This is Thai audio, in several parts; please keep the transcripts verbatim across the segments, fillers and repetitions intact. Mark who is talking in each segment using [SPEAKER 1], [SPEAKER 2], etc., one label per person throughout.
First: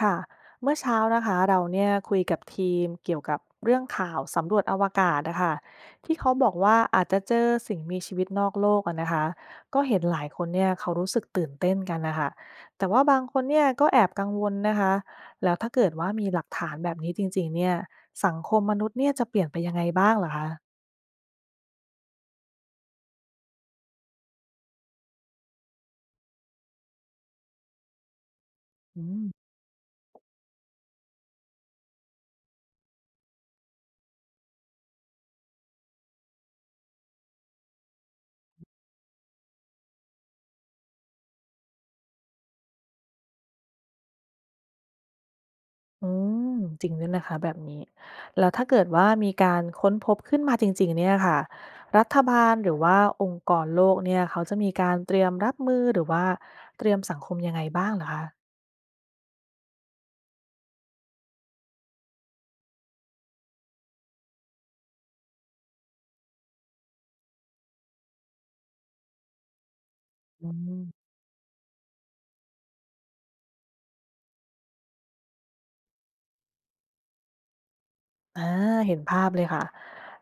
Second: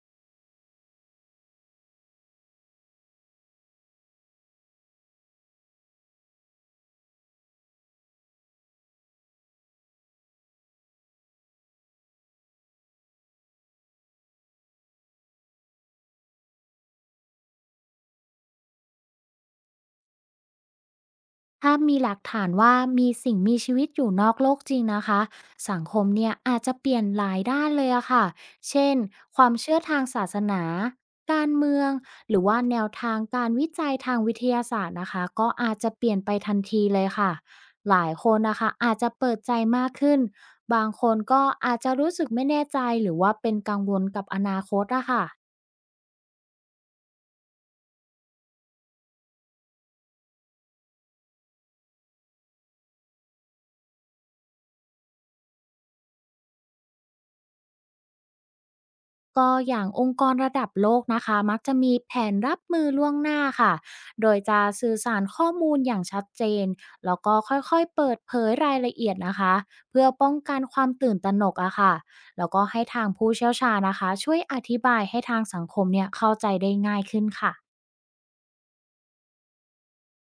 [SPEAKER 1] ค่ะเมื่อเช้านะคะเราเนี่ยคุยกับทีมเกี่ยวกับเรื่องข่าวสำรวจอวกาศนะคะที่เขาบอกว่าอาจจะเจอสิ่งมีชีวิตนอกโลกอะนะคะก็เห็นหลายคนเนี่ยเขารู้สึกตื่นเต้นกันนะคะแต่ว่าบางคนเนี่ยก็แอบกังวลนะคะแล้วถ้าเกิดว่ามีหลักฐานแบบนี้จริงๆเนี่ยสังคมมนุษย์เนี่ยจะเปลี่ยนไปยังไงบ้างเหรอคะ
[SPEAKER 2] ถ้ามีหลักฐานว่ามีสิ่งมีชีวิตอยู่นอกโลกจริงนะคะสังคมเนี่ยอาจจะเปลี่ยนหลายด้านเลยอะค่ะเช่น
[SPEAKER 1] อืม
[SPEAKER 2] ความเชื่อทางศาสนาการเมืองหรือว่าแนวทางการวิจัยทางวิทยาศาสตร์นะคะก็อาจจะเปลี่ยนไปทันทีเลยค่ะหลายคนนะคะอาจจะเปิดใจมากขึ้นบางคนก็อาจจะรู้สึกไม่แน่ใจหรือว่าเป็นกังวลกับอนาคตอะค่ะ
[SPEAKER 1] อืมจริงด้วยนะคะแบบนี้แล้วถ้าเกิดว่ามีการค้นพบขึ้นมาจริงๆเนี่ยค่ะรัฐบาลหรือว่าองค์กรโลกเนี่ยเขาจะมีการเตรียมรับมือหรือว่าเตรียมสังคมยังไงบ้างเหรอคะ
[SPEAKER 2] ก็อย่างองค์กรระดับโลกนะคะมักจะมีแผนรับมือล่วงหน้าค่ะโดยจะสื่อสารข้อมูลอย่างชัดเจนแล้วก็ค่อยๆเปิดเผยรายละเอียดนะคะเพื่อป้อง
[SPEAKER 1] อื
[SPEAKER 2] กันควา
[SPEAKER 1] ม
[SPEAKER 2] มตื่นตระหนกอะค่ะแล้วก็ให้ทางผู้เชี่ยวชาญนะคะช่วยอธิบายให้ทางสังคมเนี่ยเข้าใจได้ง่ายขึ้นค่ะ
[SPEAKER 1] อาเห็นภาพเลยค่ะ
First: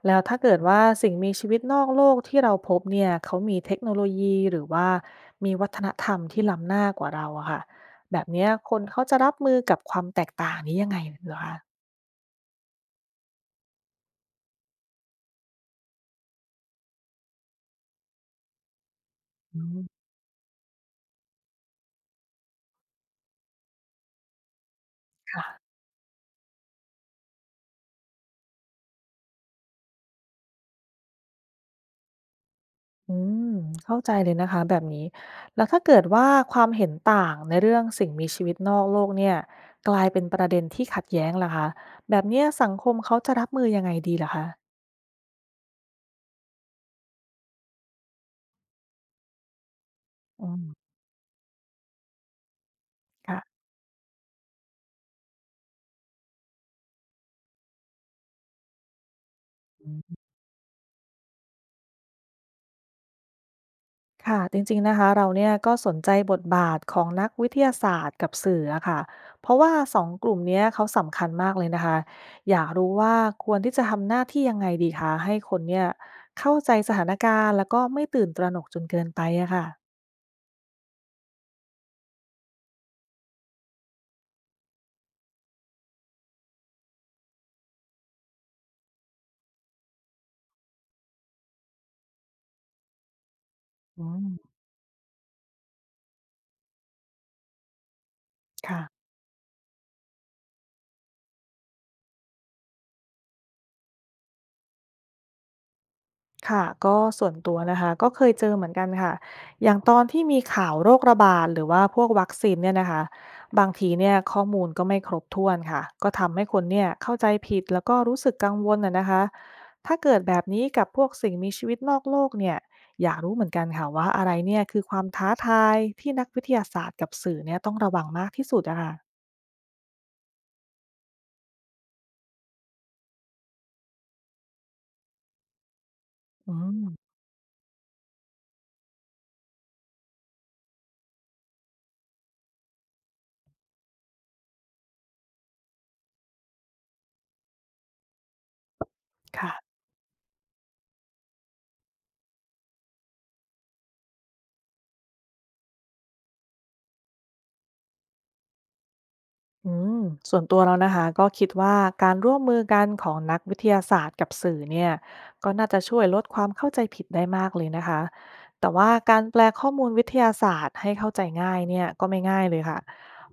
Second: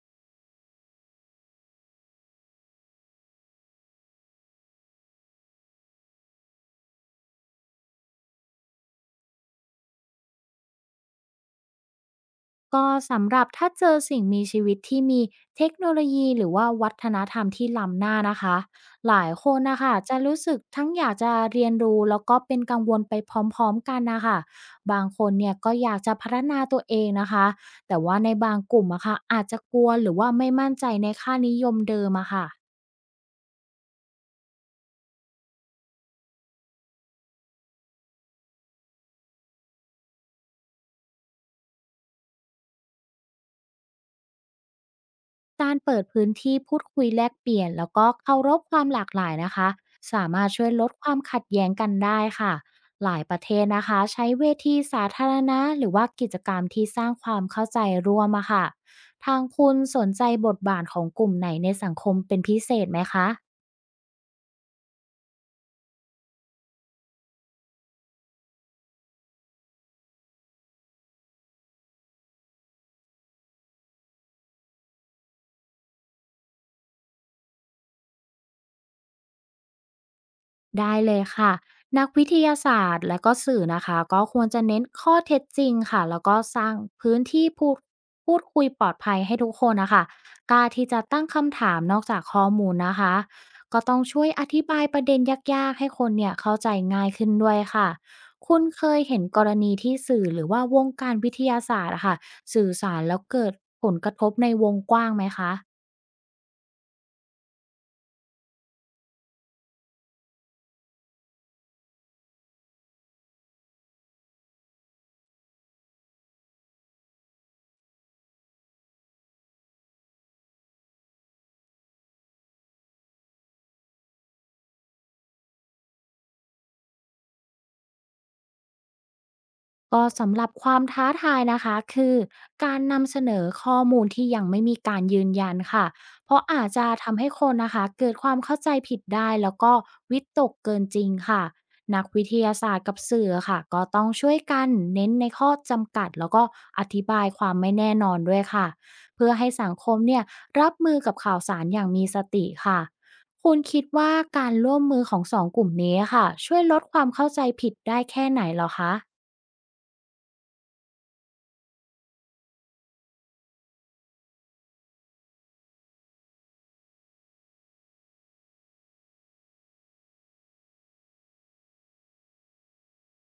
[SPEAKER 1] แล้วถ้าเกิดว่าสิ่งมีชีวิตนอกโลกที่เราพบเนี่ยเขามีเทคโนโลยีหรือว่ามีวัฒนธรรมที่ล้ำหน้ากว่าเราอะค่ะแบบเนี้ยคนเขาจะรับมือกับความแตกต่างนี้ยังไงเหรอคะ
[SPEAKER 2] ก็สำหรับถ้าเจอสิ่งมีชีวิตที่มีเทคโนโลยีหรือว่าวัฒนธรรมที่ล้ำหน้านะคะหลายค
[SPEAKER 1] อื
[SPEAKER 2] นนะ
[SPEAKER 1] ม
[SPEAKER 2] คะจะรู้สึกทั้งอยากจะเรียนรู้แล้วก็เป็นกังวลไปพร้อมๆกันนะคะบางคน
[SPEAKER 1] ค่ะ
[SPEAKER 2] เนี่ยก็อยากจะพัฒนาตัวเองนะคะแต่ว่าในบางกลุ่มอะค่ะอาจจะกลัวหรือว่าไม่มั่นใจในค่านิยมเดิมอะค่ะ
[SPEAKER 1] อืมเข้าใจเลยนะคะแบบนี้แล้วถ้าเกิดว่าความเห็นต่างในเรื่องสิ่งมีชีวิตนอกโลกเนี่ยกลายเป็นประเด็นที่ขัดแย้งล่ะคะแบบเนี้ยสังคมเขาจะรับมือยังไงดีล่ะคะ
[SPEAKER 2] การเปิดพื้นที่พูดคุยแลกเปลี่ยนแล้วก็เคารพความหลากหลายนะคะสามา
[SPEAKER 1] อื
[SPEAKER 2] รถช่วยลด
[SPEAKER 1] ม
[SPEAKER 2] ความขัดแย้งกันได้ค่ะหลายประเท
[SPEAKER 1] ค่ะ
[SPEAKER 2] ศนะคะใช้เวทีสาธารณะหรือว่ากิจกรรมที่สร้างความเข้าใจร่วมอะค่ะทางคุณสนใจบทบาทของกลุ่มไหนในสังคมเป็นพิเศษไหมคะ
[SPEAKER 1] ค่ะจริงๆนะคะเราเนี่ยก็สนใจบทบาทของนักวิทยาศาสตร์กับสื่ออะค่ะเพราะว่าสองกลุ่มเนี้ยเขาสำคัญมากเลยนะคะอยากรู้ว่าควรที่จะทำหน้าที่ยังไงดีคะให้คนเนี่ยเข้าใจสถานการณ์แล้วก็ไม่ตื่นตระหนกจนเกินไปอะค่ะ
[SPEAKER 2] ได้เลยค่ะนักวิทยาศาสตร์และก็สื่อนะคะก็ควรจะเน้นข้อเท็จจริงค่ะแล้วก็สร้างพื้นที่พูดพูดคุยปลอดภัยให้ทุกคนนะคะกล้าที่จะตั้งคำถามนอกจากข้อมูลนะคะก็ต้อง
[SPEAKER 1] อื
[SPEAKER 2] ช่วยอ
[SPEAKER 1] ม
[SPEAKER 2] ธิบายประเด็นยากๆให้คนเนี่ยเข้าใจง่ายขึ้นด้วยค่ะคุณเคย
[SPEAKER 1] ค่ะ
[SPEAKER 2] เห็นกรณีที่สื่อหรือว่าวงการวิทยาศาสตร์อะค่ะสื่อสารแล้วเกิดผลกระทบในวงกว้างไหมคะ
[SPEAKER 1] ค่ะก็ส่วนตัวนะคะก็เคยเจอเหมือนกันค่ะอย่างตอนที่มีข่าวโรคระบาดหรือว่าพวกวัคซีนเนี่ยนะคะบางทีเนี่ยข้อมูลก็ไม่ครบถ้วนค่ะก็ทำให้คนเนี่ยเข้าใจผิดแล้วก็รู้สึกกังวลน่ะนะคะถ้าเกิดแบบนี้กับพวกสิ่งมีชีวิตนอกโลกเนี่ยอยากรู้เหมือนกันค่ะว่าอะไรเนี่ยคือความท้าทายที่นักวิทยาศาสตร์กับสื่อเนี่ยต้องระวังมากที่สุดอะค่ะ
[SPEAKER 2] ก็สำหรับความท้าทายนะคะคือการนำเสนอข้อมูลที่ยังไม่มีการยืนยันค่ะเพราะ
[SPEAKER 1] อื
[SPEAKER 2] อาจ
[SPEAKER 1] ม
[SPEAKER 2] จะทำให้คนนะคะเกิดความเข้าใจผิดได้แล้วก็วิตกเกินจริงค่ะนักวิทยาศาสตร์กับสื่อค่ะก็ต้องช่วยกันเน้นในข้อจำกัดแล้วก็อธิบายความไม่แน่นอนด้วยค่ะเพื่อให้สัง
[SPEAKER 1] ค่ะ
[SPEAKER 2] คมเนี่ยรับมือกับข่าวสารอย่างมีสติค่ะคุณคิดว่าการร่วมมือของสองกลุ่มนี้ค่ะช่วยลดความเข้าใจผิดได้แค่ไหนเหรอคะ
[SPEAKER 1] อืมส่วนตัวเรานะคะก็คิดว่าการร่วมมือกันของนักวิทยาศาสตร์กับสื่อเนี่ยก็น่าจะช่วยลดความเข้าใจผิดได้มากเลยนะคะแต่ว่าการแปลข้อมูลวิทยาศาสตร์ให้เข้าใจง่ายเนี่ยก็ไม่ง่ายเลยค่ะ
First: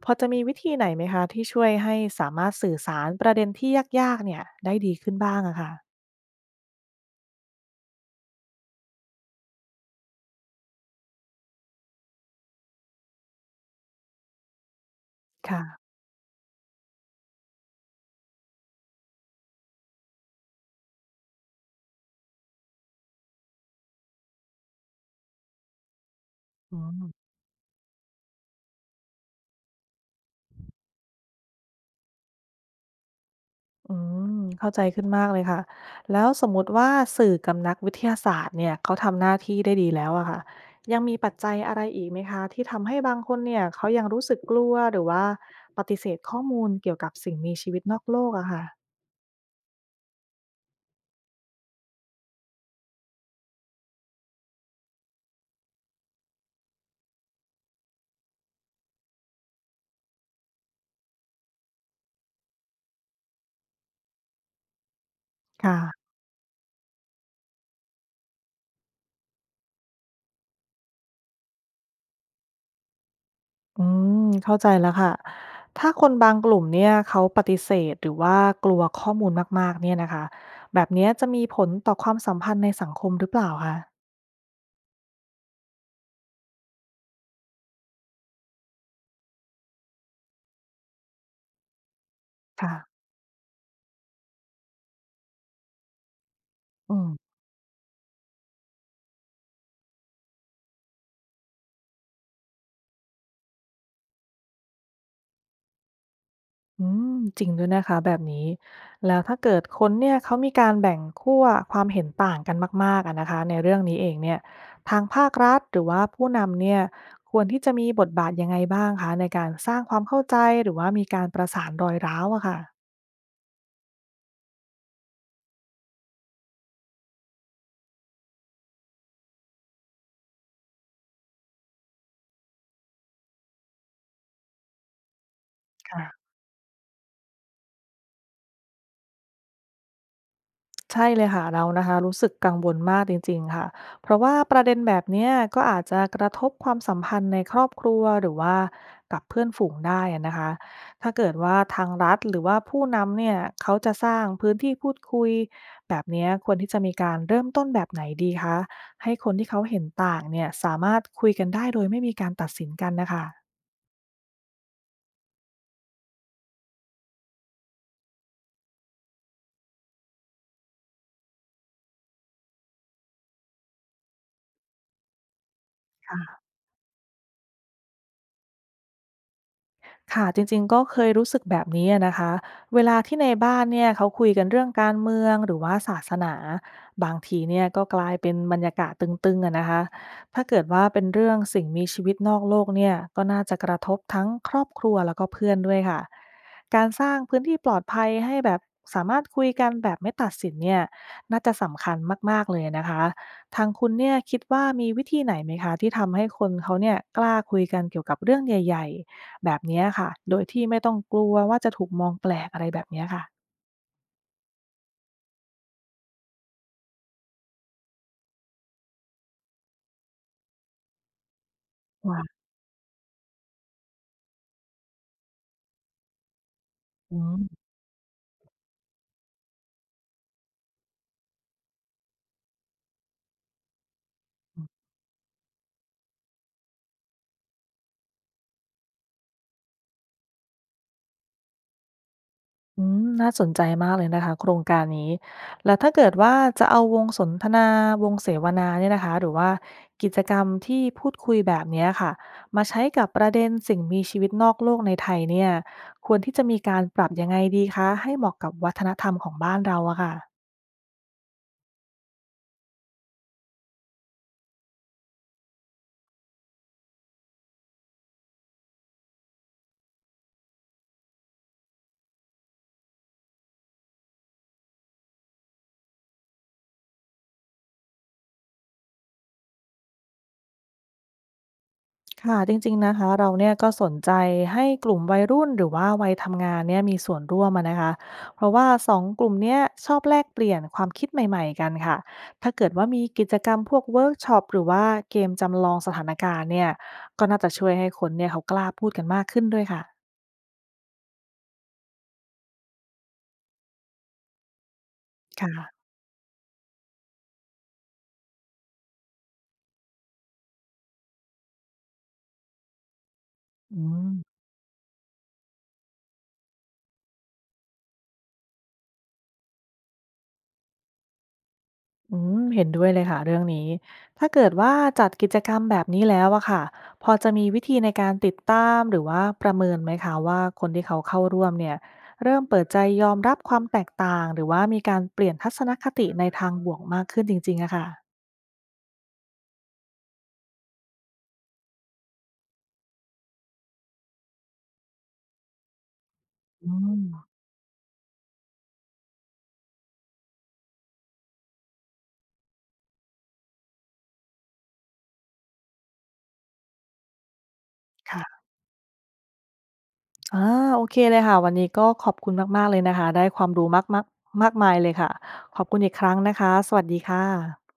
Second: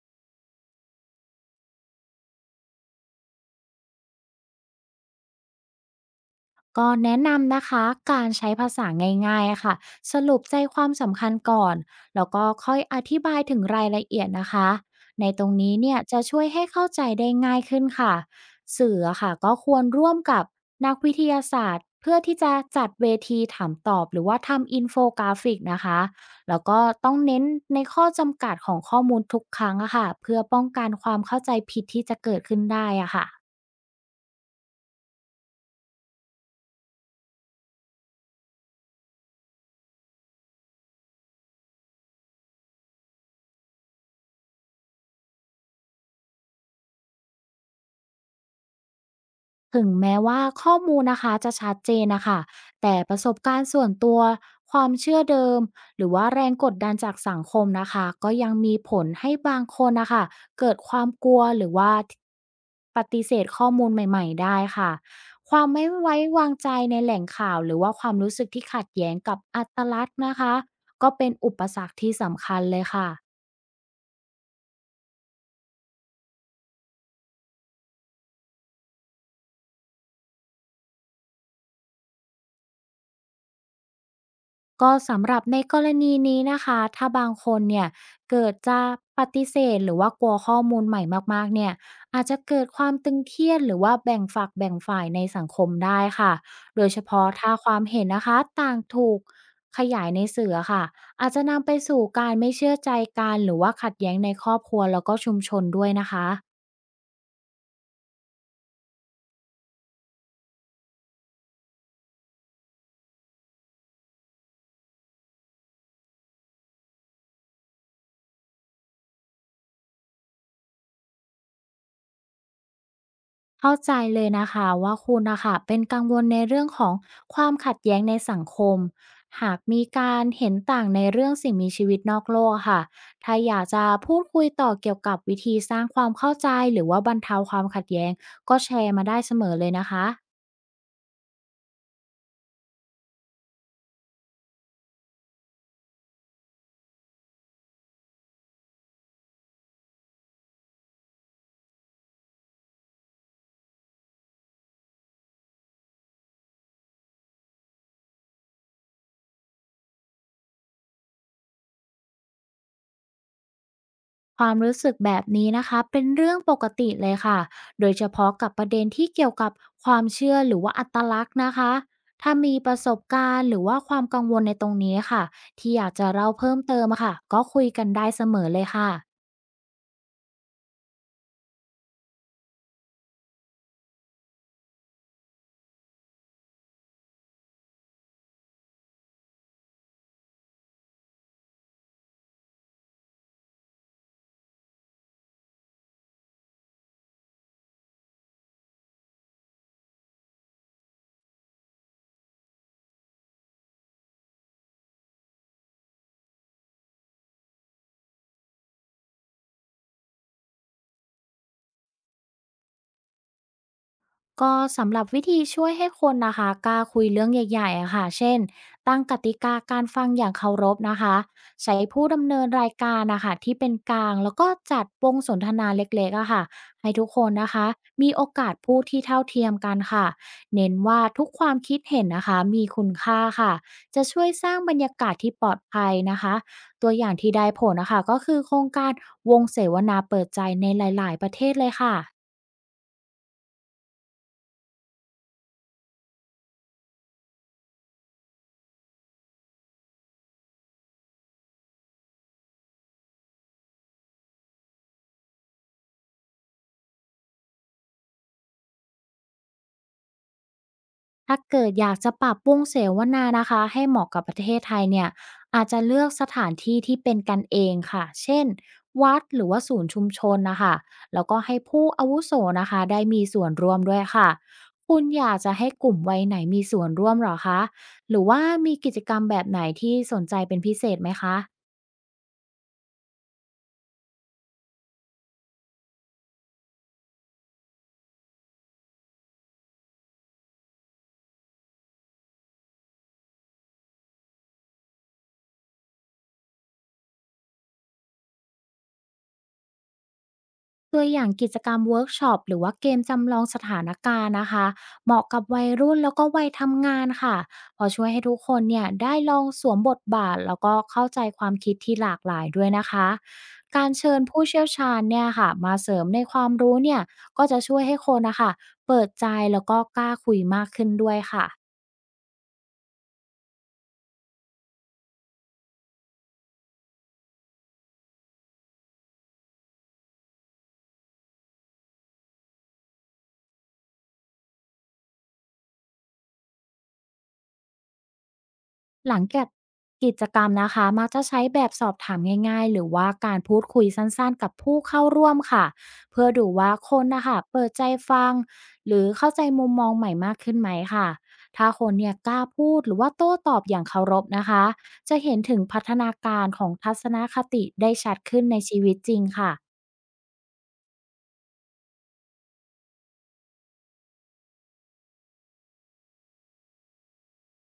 [SPEAKER 1] พอจะมีวิธีไหนไหมคะที่ช่วยให้สามารถสื่อสารประเด็นที่ยากๆเนี่ยได้ดีขึ้นบ้างอะค่ะ
[SPEAKER 2] ก็แนะนำนะคะการใช้ภาษาง่ายๆค่ะสรุปใจความสำคัญก่อนแล้วก็ค่อยอธิบายถึงรายละเอียดนะคะในตรง
[SPEAKER 1] ค่ะ
[SPEAKER 2] นี้เนี่ยจะช่วยให้เข้าใจได้ง่ายขึ้นค่ะสื่ออะค่ะก็ควรร่วมกับนักวิทยาศาสตร์เพื่อที่จะจัดเวทีถามตอบหรือว่าทำอินโฟกราฟิกนะคะแล้ว
[SPEAKER 1] อื
[SPEAKER 2] ก็ต้
[SPEAKER 1] ม
[SPEAKER 2] องเน้นในข้อจำกัดของข้อมูลทุกครั้งอะค่ะเพื่อป้องกันความเข้าใจผิดที่จะเกิดขึ้นได้อะค่ะ
[SPEAKER 1] อืมเข้าใจขึ้นมากเลยค่ะแล้วสมมติว่าสื่อกับนักวิทยาศาสตร์เนี่ยเขาทำหน้าที่ได้ดีแล้วอะค่ะยังมีปัจจัยอะไรอีกไหมคะที่ทำให้บางคนเนี่ยเขายังรู้สึกกลัวหรือว่าปฏิเสธข้อมูลเกี่ยวกับสิ่งมีชีวิตนอกโลกอะค่ะ
[SPEAKER 2] ถึงแม้ว่าข้อมูลนะคะจะชัดเจนนะคะ แต่ประสบการณ์ส่วนตัวความเชื่อเดิมหรือว่าแรงกดดันจากสังคมนะคะก็ยังมีผลให้บางคนนะคะเกิดความกลัวหรือว่าปฏิเสธข้อมูลใหม่ๆได้ค่ะความ
[SPEAKER 1] ค่ะ
[SPEAKER 2] ไม่ไว้วางใจในแหล่งข่าวหรือว่าความรู้สึกที่ขัดแย้งกับอัตลักษณ์นะคะก็เป็นอุปสรรคที่สำคัญเลยค่ะ
[SPEAKER 1] อืมเข้าใจแล้วค่ะถ้าคนบางกลุ่มเนี่ยเขาปฏิเสธหรือว่ากลัวข้อมูลมากๆเนี่ยนะคะแบบเนี้ยจะมีผลต่อความสัมพันธ์ในสังคมหรือเปล่าคะ
[SPEAKER 2] ก็สำหรับในกรณีนี้นะคะถ้าบางคนเนี่ยเกิดจะปฏิเสธหรือว่ากลัวข้อมูลใหม่มากๆเนี่ยอาจจะเกิด
[SPEAKER 1] ค่ะ
[SPEAKER 2] ความตึงเครียดหรือว่าแบ่งฝักแบ่งฝ่ายในสังคมได้ค่ะโดย
[SPEAKER 1] อื
[SPEAKER 2] เฉพาะ
[SPEAKER 1] ม
[SPEAKER 2] ถ้าความเห็นนะคะต่างถูกขยายในสื่ออค่ะอาจจะนำไปสู่การไม่เชื่อใจกันหรือว่าขัดแย้งในครอบครัวแล้วก็ชุมชนด้วยนะคะ
[SPEAKER 1] อืมจริงด้วยนะคะแบบนี้แล้วถ้าเกิดคนเนี่ยเขามีการแบ่งขั้วความเห็นต่างกันมากๆอะนะคะในเรื่องนี้เองเนี่ยทางภาครัฐหรือว่าผู้นำเนี่ยควรที่จะมีบทบาทยังไงบ้างคะในการสร้างความเข้าใจหรือว่ามีการประสานรอยร้าวอะค่ะ
[SPEAKER 2] เข้าใจเลยนะคะว่าคุณนะคะเป็นกังวลในเรื่องของความขัดแย้งในสังคมหากมีการเห็นต่างในเรื่องสิ่งมีชีวิตนอกโลกอะค่ะถ้าอยากจะพูดคุยต่อเกี่ยวกับวิธีสร้างความ
[SPEAKER 1] ค่ะ
[SPEAKER 2] เข้าใจหรือว่าบรรเทาความขัดแย้งก็แชร์มาได้เสมอเลยนะคะ
[SPEAKER 1] ใช่เลยค่ะเรานะคะรู้สึกกังวลมากจริงๆค่ะเพราะว่าประเด็นแบบเนี้ยก็อาจจะกระทบความสัมพันธ์ในครอบครัวหรือว่ากับเพื่อนฝูงได้อะนะคะถ้าเกิดว่าทางรัฐหรือว่าผู้นำเนี่ยเขาจะสร้างพื้นที่พูดคุยแบบเนี้ยควรที่จะมีการเริ่มต้นแบบไหนดีคะให้คนที่เขาเห็นต่างเนี่ยสามารถคุยกันได้โดยไม่มีการตัดสินกันนะค
[SPEAKER 2] ความรู้สึกแบบนี้นะคะเป็นเรื่องปกติเลยค่ะโดยเฉพาะกับประเด็นที่เกี่ยวกับความเชื่อหรือว่าอัตลักษณ์นะคะถ้ามีประสบการณ์หรือว่าความกังวลในตรงนี้ค่ะที่อยากจะเล่า
[SPEAKER 1] ะ
[SPEAKER 2] เพิ่มเติมอะค่ะก็คุยกันได้เสมอเลยค่ะ
[SPEAKER 1] ค่ะจริงๆก็เคยรู้สึกแบบนี้อะนะคะเวลาที่ในบ้านเนี่ยเขาคุยกันเรื่องการเมืองหรือว่าศาสนาบางทีเนี่ยก็กลายเป็นบรรยากาศตึงๆอะนะคะถ้าเกิดว่าเป็นเรื่องสิ่งมีชีวิตนอกโลกเนี่ยก็น่าจะกระทบทั้งครอบครัวแล้วก็เพื่อนด้วยค่ะการสร้างพื้นที่ปลอดภัยให้แบบสามารถคุยกันแบบไม่ตัดสินเนี่ยน่าจะสำคัญมากๆเลยนะคะทางคุณเนี่ยคิดว่ามีวิธีไหนไหมคะที่ทำให้คนเขาเนี่ยกล้าคุยกันเกี่ยวกับเรื่องใหญ่ๆ แบบเนี้ยค่ะ โดยที่ไม่ต้องกลัวว่าจะถูกมองแปลกอะไรแบบเนี้ยค่ะ
[SPEAKER 2] ก็สำหรับวิธีช่วยให้คนนะคะกล้าคุยเรื่องใหญ่ๆอะค่ะเช่นตั้งกติกาการฟังอย่างเคารพนะคะใช้ผู้
[SPEAKER 1] ว่า
[SPEAKER 2] ดำเนินรายการนะคะที่เป็นกลางแล้วก็จัดวงสนทนาเล็กๆอะค่ะให้ทุก
[SPEAKER 1] อื
[SPEAKER 2] คนนะ
[SPEAKER 1] ม
[SPEAKER 2] คะมีโอกาสพูดที่เท่าเทียมกันค่ะเน้นว่าทุกความคิดเห็นนะคะมีคุณค่าค่ะจะช่วยสร้างบรรยากาศที่ปลอดภัยนะคะตัวอย่างที่ได้ผลนะคะก็คือโครงการวงเสวนาเปิดใจในหลายๆประเทศเลยค่ะ
[SPEAKER 1] อืมน่าสนใจมากเลยนะคะโครงการนี้ แล้วถ้าเกิดว่าจะเอาวงสนทนาวงเสวนาเนี่ยนะคะหรือว่ากิจกรรมที่พูดคุยแบบเนี้ยค่ะ มาใช้กับประเด็นสิ่งมีชีวิตนอกโลกในไทยเนี่ยควรที่จะมีการปรับยังไงดีคะให้เหมาะกับวัฒนธรรมของบ้านเราอะค่ะ
[SPEAKER 2] ถ้าเกิดอยากจะปรับปรุงเสวนานะคะให้เหมาะกับประเทศไทยเนี่ยอาจจะเลือกสถานที่ที่เป็นกันเองค่ะเช่นวัดหรือว่าศูนย์ชุมชนนะคะแล้วก็ให้ผู้อาวุโสนะคะได้มีส่วนร่วมด้วยค่ะคุณอยากจะให้กลุ่มวัยไหนมีส่วนร่วมเหรอคะหรือว่ามีกิจกรรมแบบไหนที่สนใจเป็นพิเศษไหมคะ
[SPEAKER 1] ค่ะจริงๆนะคะเราเนี่ยก็สนใจให้กลุ่มวัยรุ่นหรือว่าวัยทำงานเนี่ยมีส่วนร่วมอะนะคะเพราะว่าสองกลุ่มเนี้ยชอบแลกเปลี่ยนความคิดใหม่ๆกันค่ะถ้าเกิดว่ามีกิจกรรมพวกเวิร์กช็อปหรือว่าเกมจำลองสถานการณ์เนี่ยก็น่าจะช่วยให้คนเนี่ยเขากล้าพูดกันมากขึ้นด้วยค่ะ
[SPEAKER 2] ตัวอย่างกิจกรรมเวิร์กช็อปหรือว่าเกมจำลองสถานการณ์นะคะเหมาะกับวัย
[SPEAKER 1] ค่ะ
[SPEAKER 2] รุ่นแล้วก็วัยทำงานค่ะเพอช่วยให้ทุกคนเนี่ยได้ลองสวมบทบาทแล้วก็เข้าใจความคิดที่หลากหลายด้วยนะคะ
[SPEAKER 1] อื
[SPEAKER 2] การ
[SPEAKER 1] ม
[SPEAKER 2] เชิญผู้เชี่ยวชาญเนี่ยค่ะมาเสริมในความรู้เนี่ยก็จะช่วยให้คนนะคะเปิดใจแล้วก็กล้าคุยมากขึ้นด้วยค่ะ
[SPEAKER 1] อืมเห็นด้วยเลยค่ะเรื่องนี้ถ้าเกิดว่าจัดกิจกรรมแบบนี้แล้วอะค่ะพอจะมีวิธีในการติดตามหรือว่าประเมินไหมคะว่าคนที่เขาเข้าร่วมเนี่ยเริ่มเปิดใจยอมรับความแตกต่างหรือว่ามีการเปลี่ยนทัศนคติในทางบวกมากขึ้นจริงๆอะค่ะ
[SPEAKER 2] หลังจากกิจกรรมนะคะมักจะใช้แบบสอบถามง่ายๆหรือว่าการพูดคุยสั้นๆกับผู้เข้าร่วมค่ะเพื่อดูว่า
[SPEAKER 1] อื
[SPEAKER 2] ค
[SPEAKER 1] ม
[SPEAKER 2] นนะคะเปิดใจฟังหรือเข้าใจมุมมองใหม่มากขึ้นไหมค่ะถ้าคนเนี่ยกล้าพูดหรือว่าโต้ตอบอย่างเคารพนะคะจะเห็นถึงพัฒนาการของทัศนคติได้ชัดขึ้
[SPEAKER 1] ค่ะ
[SPEAKER 2] นในชีวิตจริงค่ะ
[SPEAKER 1] อ่าโอเคเลยค่ะวันนี้ก็ขอบคุณมากๆเลยนะคะได้ความรู้มากๆมากมายเลยค่ะขอบคุณอีกครั้งนะคะสวัสดีค่ะ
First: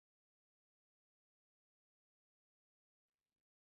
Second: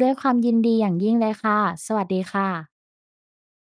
[SPEAKER 2] ด้วยความยินดีอย่างยิ่งเลยค่ะสวัสดีค่ะ